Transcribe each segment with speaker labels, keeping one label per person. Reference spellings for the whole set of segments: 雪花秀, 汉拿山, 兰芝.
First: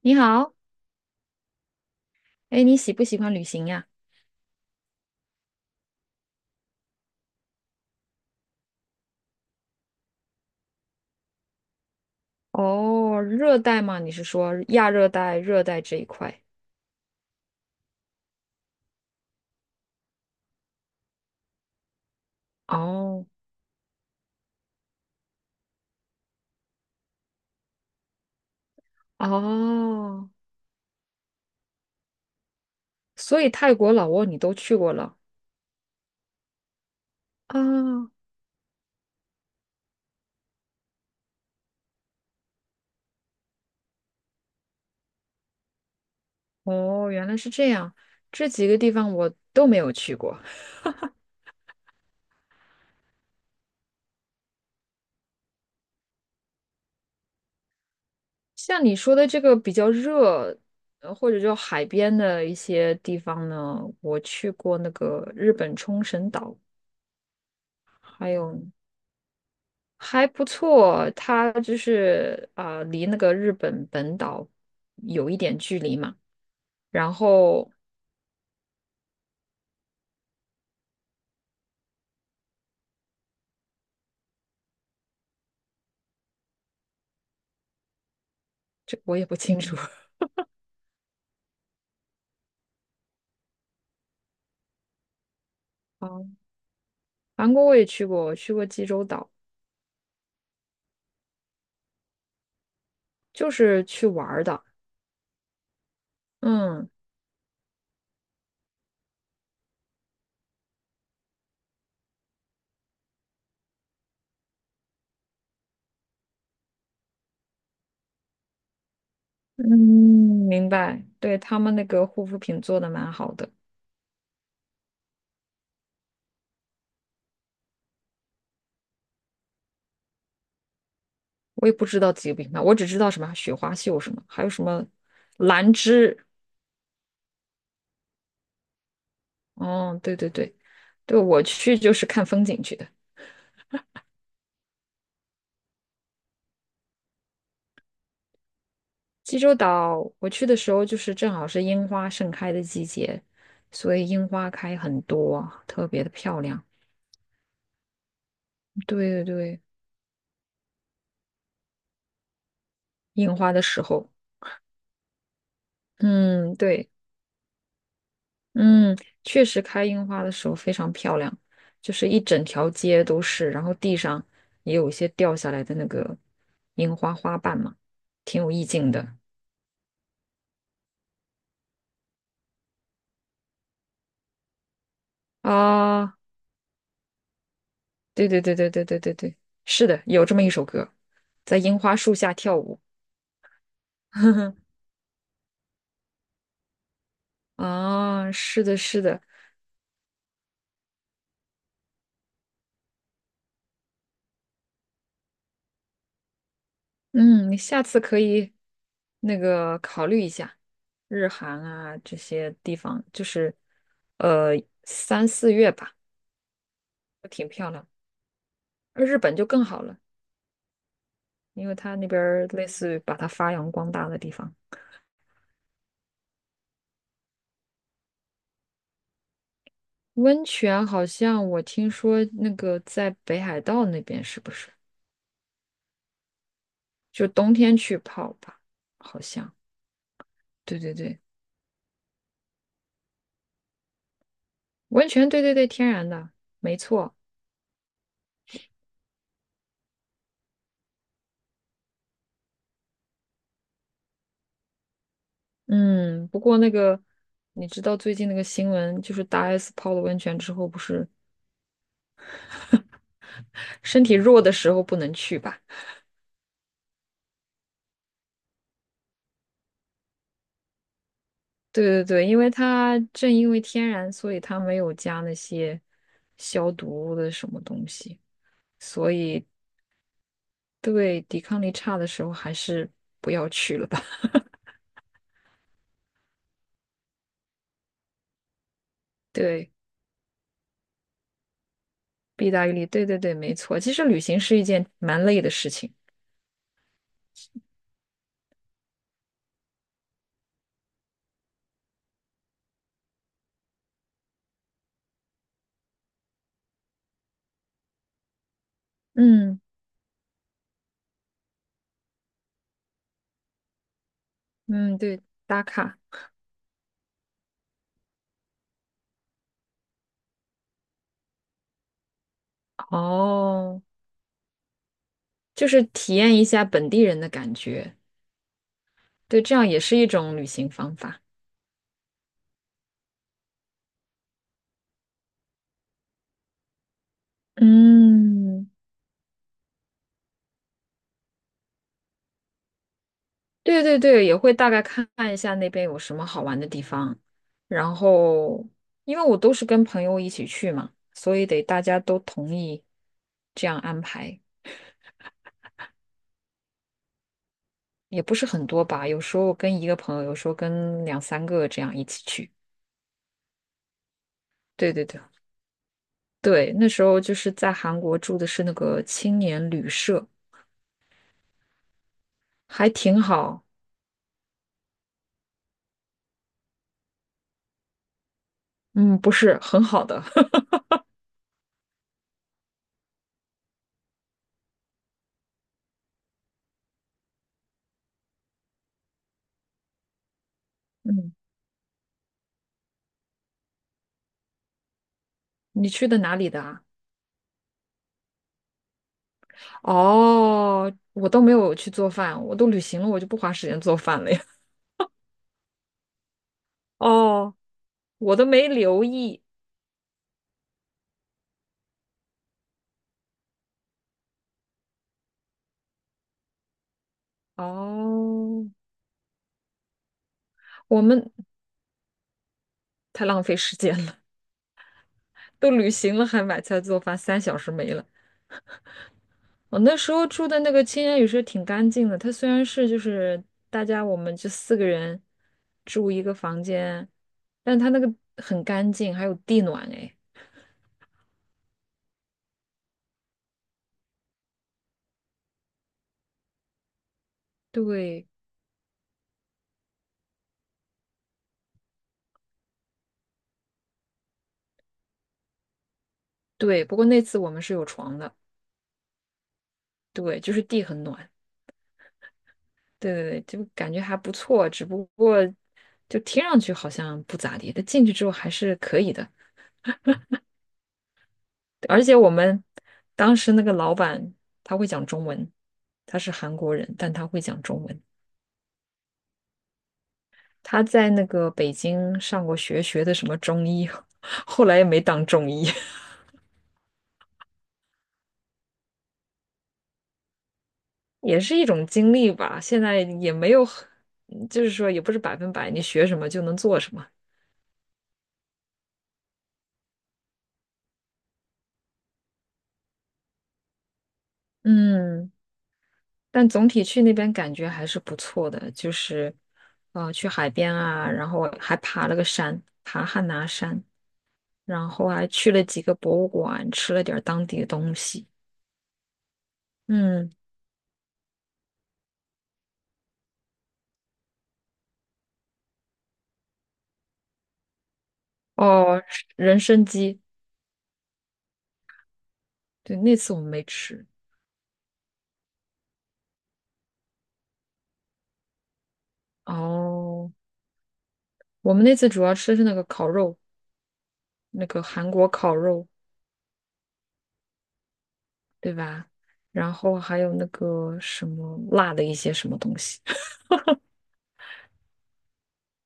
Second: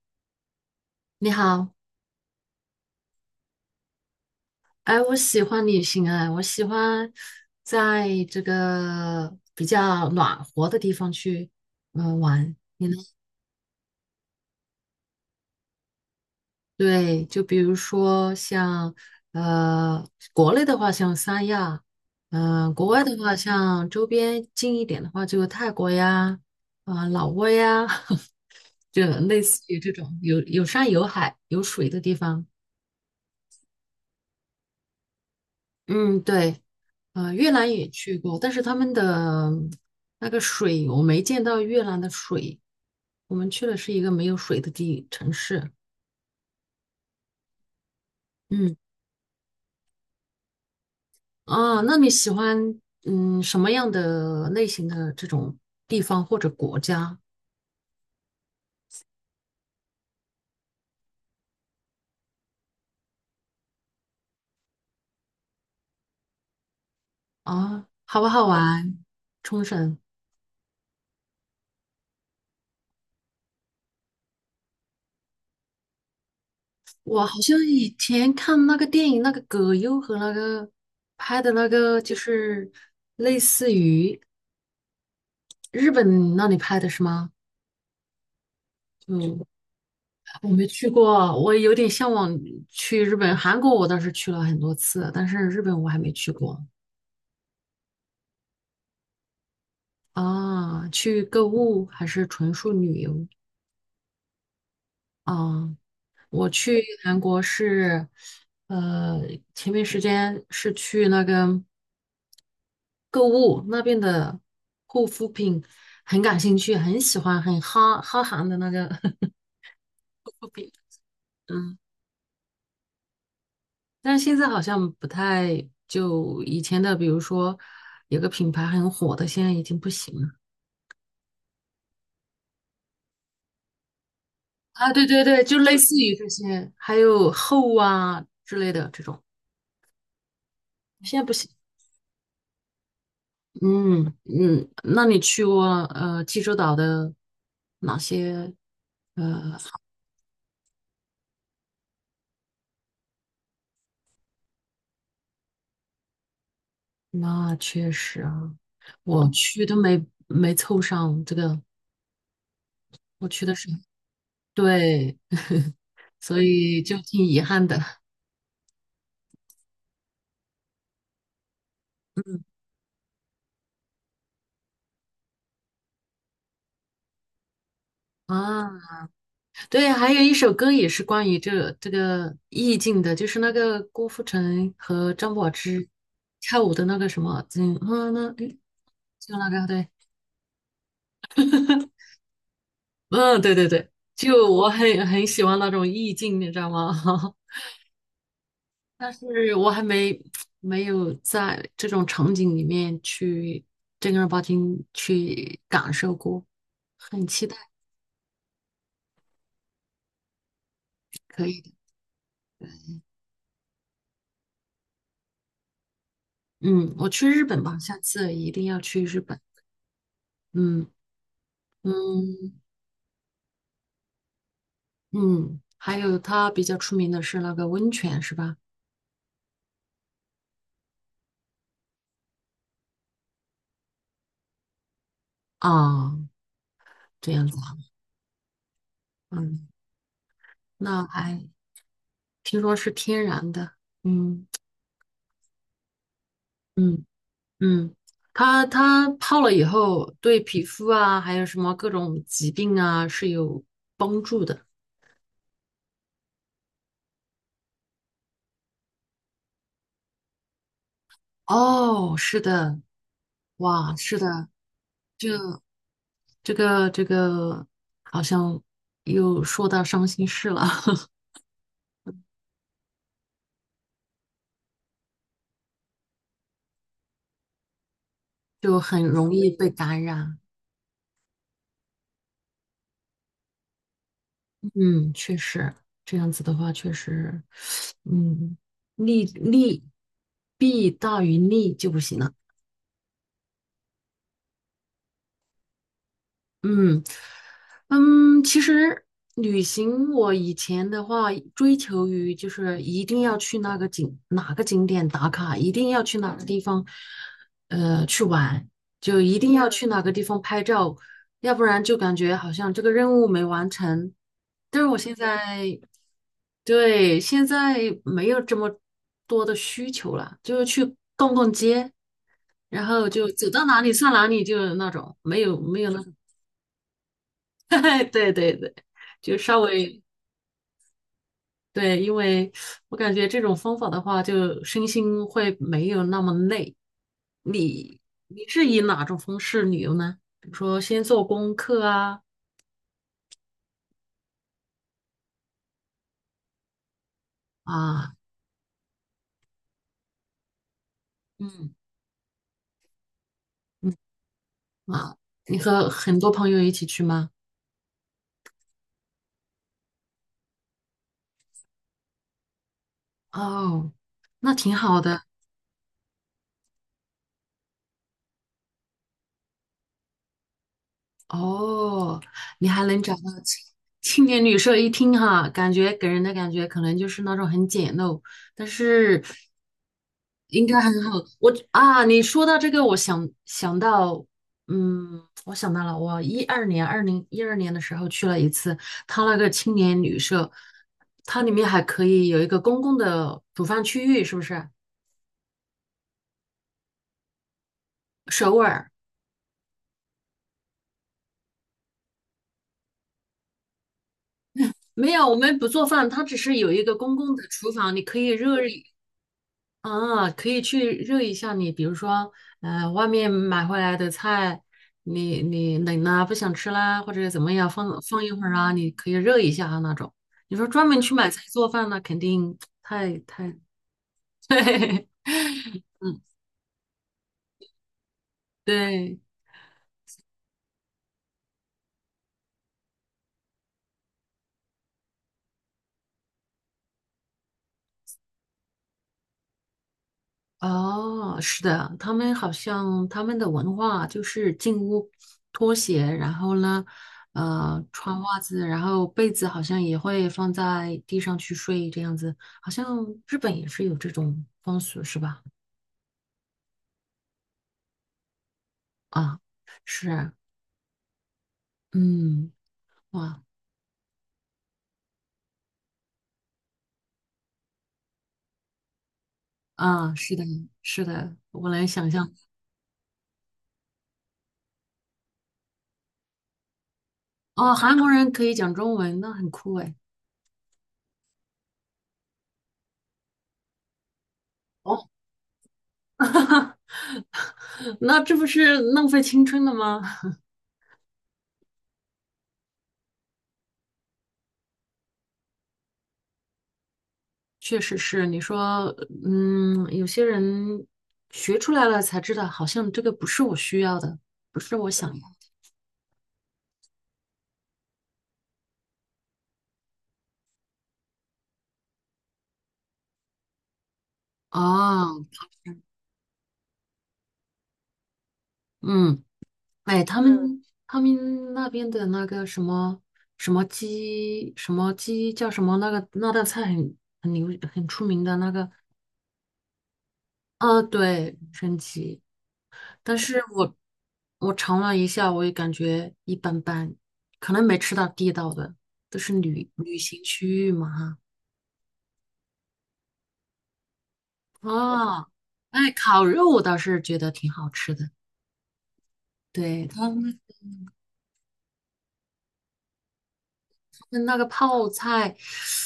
Speaker 1: 你好，
Speaker 2: 你好，
Speaker 1: 哎，你喜不喜欢旅行呀？
Speaker 2: 哎，我喜欢旅行哎，我喜欢在这个比较暖和的地方去，玩。你呢？
Speaker 1: 哦，热带吗？你是说亚热带、热带这一块？
Speaker 2: 对，就比如说像呃，国内的话像三亚，国外的
Speaker 1: 哦
Speaker 2: 话像周边近一点的话就泰国呀，啊、老挝呀，就类似于这种
Speaker 1: 哦，
Speaker 2: 有山有海有水的地方。
Speaker 1: 所以泰国、老挝你都去过了
Speaker 2: 嗯，对，越南也
Speaker 1: 啊？
Speaker 2: 去过，但是他们的那个水我没见到越南的水，我们去的是一个没有水的地城市。
Speaker 1: 哦，原来是这样，这几
Speaker 2: 嗯，
Speaker 1: 个地方我都没有去过。
Speaker 2: 啊，那你喜欢什么样的类型的这种地方或者国家
Speaker 1: 像你说的这个比较热，或者就海边的一些地方呢，我去过那个日本冲绳岛，
Speaker 2: 啊？好不
Speaker 1: 还
Speaker 2: 好
Speaker 1: 有
Speaker 2: 玩？冲绳，
Speaker 1: 还不错，它就是啊离那个日本本岛有一点距离嘛。然
Speaker 2: 我好像
Speaker 1: 后
Speaker 2: 以前看那个电影，那个葛优和那个拍的那个，就是类似于日本那里拍的是吗？
Speaker 1: 这个我也不
Speaker 2: 就。
Speaker 1: 清楚。
Speaker 2: 我没去过，我有点向往去日本、韩国，我倒是去了很多次，但是日本我还没
Speaker 1: 哦，
Speaker 2: 去过
Speaker 1: 韩国我也去过，我去过济州岛，
Speaker 2: 啊。去购物还是纯属旅游
Speaker 1: 就是去玩儿的。
Speaker 2: 啊？我去
Speaker 1: 嗯
Speaker 2: 韩国是，呃，前面时间是去那个购物那边的护肤品，很感兴趣，很喜欢，很哈韩的那个
Speaker 1: 嗯，
Speaker 2: 护肤
Speaker 1: 明
Speaker 2: 品。
Speaker 1: 白。对，他们
Speaker 2: 嗯。
Speaker 1: 那个护肤品做的蛮好的，
Speaker 2: 但是现在好像不太，就以前的，比如说有个品牌很火的，现在已经不行了
Speaker 1: 我也不知道几个品牌，我只知道什么雪花秀什么，还有什么
Speaker 2: 啊。对对对，就
Speaker 1: 兰
Speaker 2: 类似于
Speaker 1: 芝。
Speaker 2: 这些，还有厚啊之类的这种，
Speaker 1: 哦，对对对，
Speaker 2: 现
Speaker 1: 对，
Speaker 2: 在不
Speaker 1: 我
Speaker 2: 行。
Speaker 1: 去就是看风景去的。
Speaker 2: 嗯嗯，那你去过济州岛的哪些？
Speaker 1: 济州岛我去的时候，就是正好是樱花盛开的季节，所以樱花开很多，特别的漂亮。
Speaker 2: 那确实啊，
Speaker 1: 对对
Speaker 2: 我
Speaker 1: 对，
Speaker 2: 去都没凑上这个，我
Speaker 1: 樱
Speaker 2: 去
Speaker 1: 花
Speaker 2: 的
Speaker 1: 的
Speaker 2: 是，
Speaker 1: 时候，
Speaker 2: 对，所
Speaker 1: 嗯，
Speaker 2: 以
Speaker 1: 对，
Speaker 2: 就挺遗憾的
Speaker 1: 嗯，确实开樱花的时候非常漂亮，就是一整条街都是，然后地上也有一些掉下来的那个樱花花瓣嘛，挺有意
Speaker 2: 啊。
Speaker 1: 境的
Speaker 2: 对，还有一首歌也是关于这个意境的，就是那个郭富城和张柏芝
Speaker 1: 啊。
Speaker 2: 跳舞的那个什么，嗯嗯，那
Speaker 1: 对对对
Speaker 2: 诶
Speaker 1: 对对对对
Speaker 2: 就
Speaker 1: 对，
Speaker 2: 那个
Speaker 1: 是
Speaker 2: 对，
Speaker 1: 的，有这么一首歌，在樱花 树下跳舞。
Speaker 2: 嗯对对对，就 我很喜欢那种意境，你知道吗？
Speaker 1: 啊，是的，是
Speaker 2: 但
Speaker 1: 的，
Speaker 2: 是我还没有在这种场景里面去正儿八经去感受过，很期
Speaker 1: 嗯，
Speaker 2: 待
Speaker 1: 你下次可以那个考虑一下日
Speaker 2: 可以
Speaker 1: 韩
Speaker 2: 的。
Speaker 1: 啊这些地方，就是呃3、4月吧，
Speaker 2: 嗯，我去日
Speaker 1: 挺
Speaker 2: 本
Speaker 1: 漂
Speaker 2: 吧，
Speaker 1: 亮。
Speaker 2: 下次一定要去
Speaker 1: 而日
Speaker 2: 日
Speaker 1: 本
Speaker 2: 本。
Speaker 1: 就更好了，
Speaker 2: 嗯
Speaker 1: 因为它那边儿
Speaker 2: 嗯。
Speaker 1: 类似于把它发扬光大的地方。
Speaker 2: 嗯，还有它比较出名的是那个温泉，是吧？
Speaker 1: 温泉好像我听说那个在北海道那边是不是？
Speaker 2: 啊，
Speaker 1: 就
Speaker 2: 这样
Speaker 1: 冬
Speaker 2: 子啊，
Speaker 1: 天去泡吧，好像。
Speaker 2: 嗯，
Speaker 1: 对对
Speaker 2: 那
Speaker 1: 对，
Speaker 2: 还听说是天然的，嗯
Speaker 1: 温泉，对对对，天然的，没
Speaker 2: 嗯
Speaker 1: 错。
Speaker 2: 嗯，它泡了以后，对皮肤啊，还有什么各种疾病啊是有帮助的。
Speaker 1: 嗯，不过那个，你知道最近那个新闻，就是大 S 泡了温泉之后，不是
Speaker 2: 哦，是的，哇，
Speaker 1: 身体
Speaker 2: 是
Speaker 1: 弱
Speaker 2: 的，
Speaker 1: 的时候不能去吧？
Speaker 2: 这个好像又说到伤心事了，
Speaker 1: 对对对，因为它正因为天然，所以它没有加那些消毒的什么东西，
Speaker 2: 就很
Speaker 1: 所
Speaker 2: 容
Speaker 1: 以
Speaker 2: 易被感染。
Speaker 1: 对抵抗力差的时候还是不要去了吧。
Speaker 2: 嗯，确实，这样子的话，确实，嗯，利
Speaker 1: 对，
Speaker 2: 利弊大于利就不行了。
Speaker 1: 弊大于利，对对对，没错。其实旅行是一件蛮累的事情。
Speaker 2: 嗯，嗯，其实旅行我以前的话追求于就是一定要去那个哪个景点打卡，一定要去哪个地方，去玩，就一定
Speaker 1: 嗯
Speaker 2: 要去哪个地方拍照，要不然就感觉好像这个任务没完成。但是
Speaker 1: 嗯，
Speaker 2: 我现
Speaker 1: 对，打
Speaker 2: 在，
Speaker 1: 卡
Speaker 2: 对，现在没有这么多的需求了，就是去逛逛街，然后就走到
Speaker 1: 哦，
Speaker 2: 哪里算哪里，就那种没有
Speaker 1: 就
Speaker 2: 没
Speaker 1: 是
Speaker 2: 有那种。
Speaker 1: 体验一下本地人的感觉。
Speaker 2: 对对对，就
Speaker 1: 对，这
Speaker 2: 稍
Speaker 1: 样也是
Speaker 2: 微
Speaker 1: 一种旅行方法。
Speaker 2: 对，因为我感觉这种方法的话，就身心会没有那么累。你你是
Speaker 1: 嗯，
Speaker 2: 以哪种方式旅游呢？比如说先做功课啊
Speaker 1: 对对对，也会大概看一下那边有什么好玩的地方，然
Speaker 2: 啊
Speaker 1: 后因为我都是跟朋友一起去嘛，所以得
Speaker 2: 嗯
Speaker 1: 大家都同意这样安排，
Speaker 2: 啊，你和很多朋友一起去吗？
Speaker 1: 也不是很多吧，有时候跟一个朋友，有时候跟两三个这样一起去。
Speaker 2: 哦，那挺
Speaker 1: 对
Speaker 2: 好
Speaker 1: 对对
Speaker 2: 的。
Speaker 1: 对，那时候就是在韩国住的是那个青年旅社，
Speaker 2: 哦，你还
Speaker 1: 还
Speaker 2: 能找到
Speaker 1: 挺
Speaker 2: 青
Speaker 1: 好，
Speaker 2: 青年旅社一听哈，感觉给人的感觉可能就是那种很简陋，但
Speaker 1: 嗯，
Speaker 2: 是
Speaker 1: 不是很好的。
Speaker 2: 应该很好。我啊，你说到这个，我想到，嗯，我想到了，我一二年，2012年的时候去了一次，它那个青年旅社，
Speaker 1: 嗯，
Speaker 2: 它里面还可以有一个公共的煮饭区域，是不是？
Speaker 1: 你去的哪里的啊？
Speaker 2: 首尔
Speaker 1: 哦，我都没有去做饭，我都旅行了，我就不花时间做饭了呀。
Speaker 2: 没有，我们不做饭，它只是有一个 公共的
Speaker 1: 哦，
Speaker 2: 厨房，你可以
Speaker 1: 我都
Speaker 2: 热。
Speaker 1: 没留意。
Speaker 2: 啊，可以去热一下你，比如说，外面买回来的菜，你冷啦，不想吃啦，或者怎么样，放放一会儿
Speaker 1: 哦，
Speaker 2: 啊，你可以热一下啊那种。你说专门
Speaker 1: 我
Speaker 2: 去买
Speaker 1: 们
Speaker 2: 菜做饭，那肯定太
Speaker 1: 太浪
Speaker 2: 太
Speaker 1: 费时间了，
Speaker 2: 对
Speaker 1: 都旅行了还买菜做饭，3小时没了。
Speaker 2: 对，
Speaker 1: 我那时候住的那个青年旅社挺干净的，它虽然是就是大家我们就4个人住一个房间，但它那个很干净，还有地暖哎。
Speaker 2: 哦，是的，他们好像他们的文化就是进屋脱鞋，然后呢，穿
Speaker 1: 对
Speaker 2: 袜子，然后被子好像也会放在地上去睡，这样子，好像日本也是有这种风俗，是吧？
Speaker 1: 对，不过那次我们是有床的，
Speaker 2: 啊，是，
Speaker 1: 对，就是地很暖。
Speaker 2: 嗯，
Speaker 1: 对对
Speaker 2: 哇，
Speaker 1: 对，就感觉还不错，只不过就听上去好像不咋地，但进去之后还是可以的。
Speaker 2: 啊，是的，是的，我来
Speaker 1: 而
Speaker 2: 想
Speaker 1: 且我
Speaker 2: 象，
Speaker 1: 们当时那个老板他会讲中文，他是韩国人，但他会讲
Speaker 2: 哦，
Speaker 1: 中
Speaker 2: 韩
Speaker 1: 文。
Speaker 2: 国人可以讲中文，那很酷哎。
Speaker 1: 他在那个北京上过学，学的什么中医，后来也没
Speaker 2: 哦，
Speaker 1: 当中医，
Speaker 2: 那这不是浪费青春了吗？
Speaker 1: 也是一种经历吧。现在也没有很就是说也不是百分百你学什么就能做什么。
Speaker 2: 确实是，你说，嗯，有些人学出来了才知道，好像这个不是我需要的，不是我想要
Speaker 1: 嗯，
Speaker 2: 的。
Speaker 1: 但总体去那边感觉还是不错的，就是，去海边啊，然后还爬了个山，爬汉拿山，然后
Speaker 2: 哦，
Speaker 1: 还去了几个博物馆，吃了点儿当地的东西。
Speaker 2: 嗯，哎，他嗯
Speaker 1: 嗯，
Speaker 2: 们他们那边的那个什么鸡什么鸡叫什么那个那道菜很牛很出名的那个，
Speaker 1: 哦，人参鸡，
Speaker 2: 啊，对，神奇。
Speaker 1: 对，那
Speaker 2: 但
Speaker 1: 次我
Speaker 2: 是
Speaker 1: 们没
Speaker 2: 我
Speaker 1: 吃。
Speaker 2: 我尝了一下，我也感觉一般般，可能没吃到地道的，都是旅行
Speaker 1: 哦，
Speaker 2: 区域嘛。哈。
Speaker 1: 我们那次主要吃的是那个烤肉，那个韩
Speaker 2: 哦，
Speaker 1: 国烤肉，
Speaker 2: 哎，烤肉我倒是觉得挺好吃的。
Speaker 1: 对吧？然
Speaker 2: 对，
Speaker 1: 后
Speaker 2: 他
Speaker 1: 还有
Speaker 2: 们
Speaker 1: 那个什么辣的一些什么东西，
Speaker 2: 他们那个泡菜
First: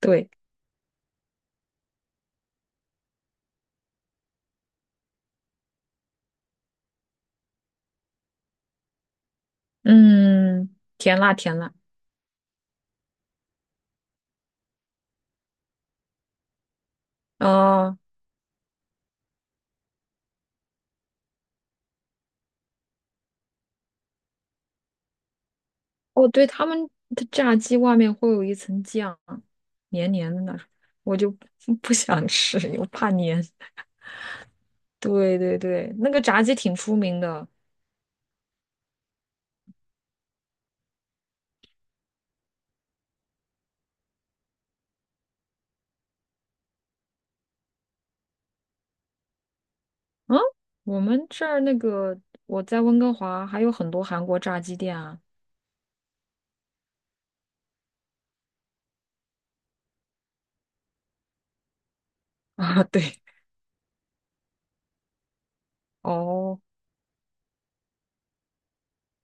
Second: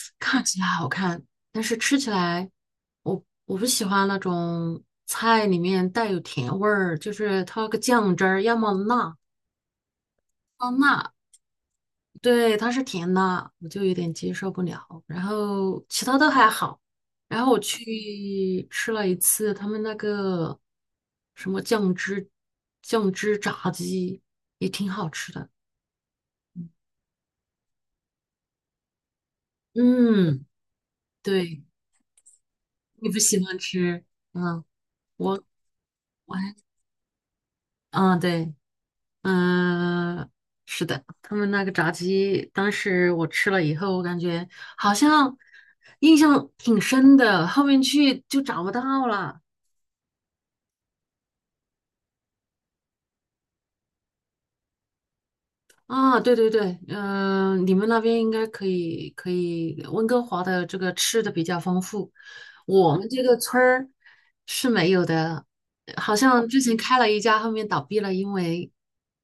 Speaker 1: 对，
Speaker 2: 看起来好看，但是吃起来我不喜欢那种菜里面带有甜味儿，就是它那个酱汁儿要么辣，要
Speaker 1: 嗯，
Speaker 2: 么辣，
Speaker 1: 甜辣甜辣。
Speaker 2: 对，它是甜的，我就有点接受不了。然后其他都还好。然后我
Speaker 1: 哦，
Speaker 2: 去吃了一次他们那个什么酱汁炸鸡，也挺好吃的。
Speaker 1: 哦，对，他们的炸鸡外面会有一层酱，黏黏的
Speaker 2: 嗯，
Speaker 1: 那种，我就
Speaker 2: 对，
Speaker 1: 不想吃，我
Speaker 2: 你
Speaker 1: 怕
Speaker 2: 不喜
Speaker 1: 黏。
Speaker 2: 欢吃？嗯，
Speaker 1: 对
Speaker 2: 我
Speaker 1: 对对，那个
Speaker 2: 我
Speaker 1: 炸
Speaker 2: 还
Speaker 1: 鸡挺出名的。
Speaker 2: 嗯对，嗯，是的，他们那个炸鸡，当时我吃了以后，我感觉好像印象挺深的，后面去就找不到了。
Speaker 1: 嗯，我们这儿那个我在温哥华还有很多韩国炸鸡店啊。
Speaker 2: 啊，对对对，你们那边应该可以，可以，温哥华的这个吃的比较丰富，
Speaker 1: 啊，
Speaker 2: 我
Speaker 1: 对，
Speaker 2: 们这个村儿是没有的，好像
Speaker 1: 哦，
Speaker 2: 之前开了一家，后面倒闭了，因为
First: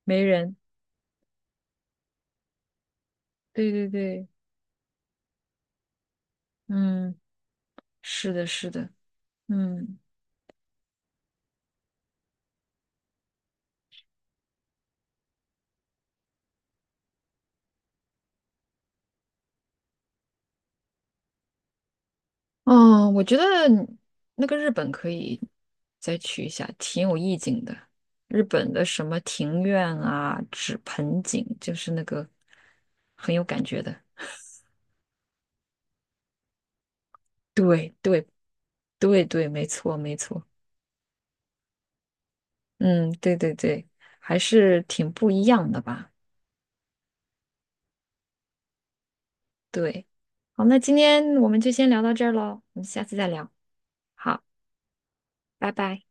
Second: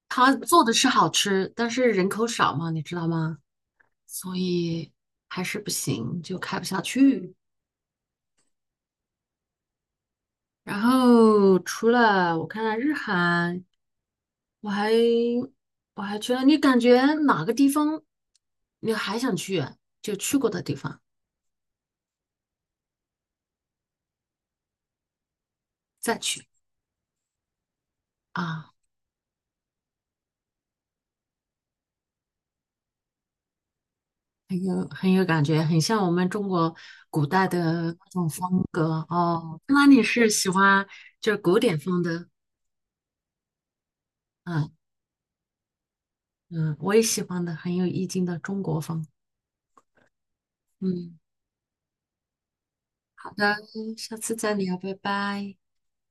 Speaker 1: 没
Speaker 2: 他
Speaker 1: 人。
Speaker 2: 做的是好吃，但是人口少嘛，你知道吗？
Speaker 1: 对对对，
Speaker 2: 所以还是不行，就开不下
Speaker 1: 嗯，
Speaker 2: 去。
Speaker 1: 是的，是的，嗯。
Speaker 2: 然后除了我看看日韩。我还我还去了，你感觉哪个地方你还想去？就去过的地方
Speaker 1: 嗯，我觉得那个日本可以再
Speaker 2: 再
Speaker 1: 去
Speaker 2: 去
Speaker 1: 一下，挺有意境的。日
Speaker 2: 啊，
Speaker 1: 本的什么庭院啊、纸盆景，就是那个很有感觉的。
Speaker 2: 很有感觉，很像我们中国古代的
Speaker 1: 对
Speaker 2: 那
Speaker 1: 对
Speaker 2: 种风格
Speaker 1: 对对，
Speaker 2: 哦。
Speaker 1: 没
Speaker 2: 那
Speaker 1: 错
Speaker 2: 你
Speaker 1: 没
Speaker 2: 是
Speaker 1: 错。
Speaker 2: 喜欢就是古典风的？
Speaker 1: 嗯，对对对，还
Speaker 2: 嗯
Speaker 1: 是挺不一样的吧。
Speaker 2: 嗯，我也喜欢的，很有意境的中国风。
Speaker 1: 对，好，那今
Speaker 2: 嗯，
Speaker 1: 天我们就先聊到这儿喽，我们下次再
Speaker 2: 好
Speaker 1: 聊。
Speaker 2: 的，下次
Speaker 1: 好，
Speaker 2: 再聊，拜拜。
Speaker 1: 拜拜。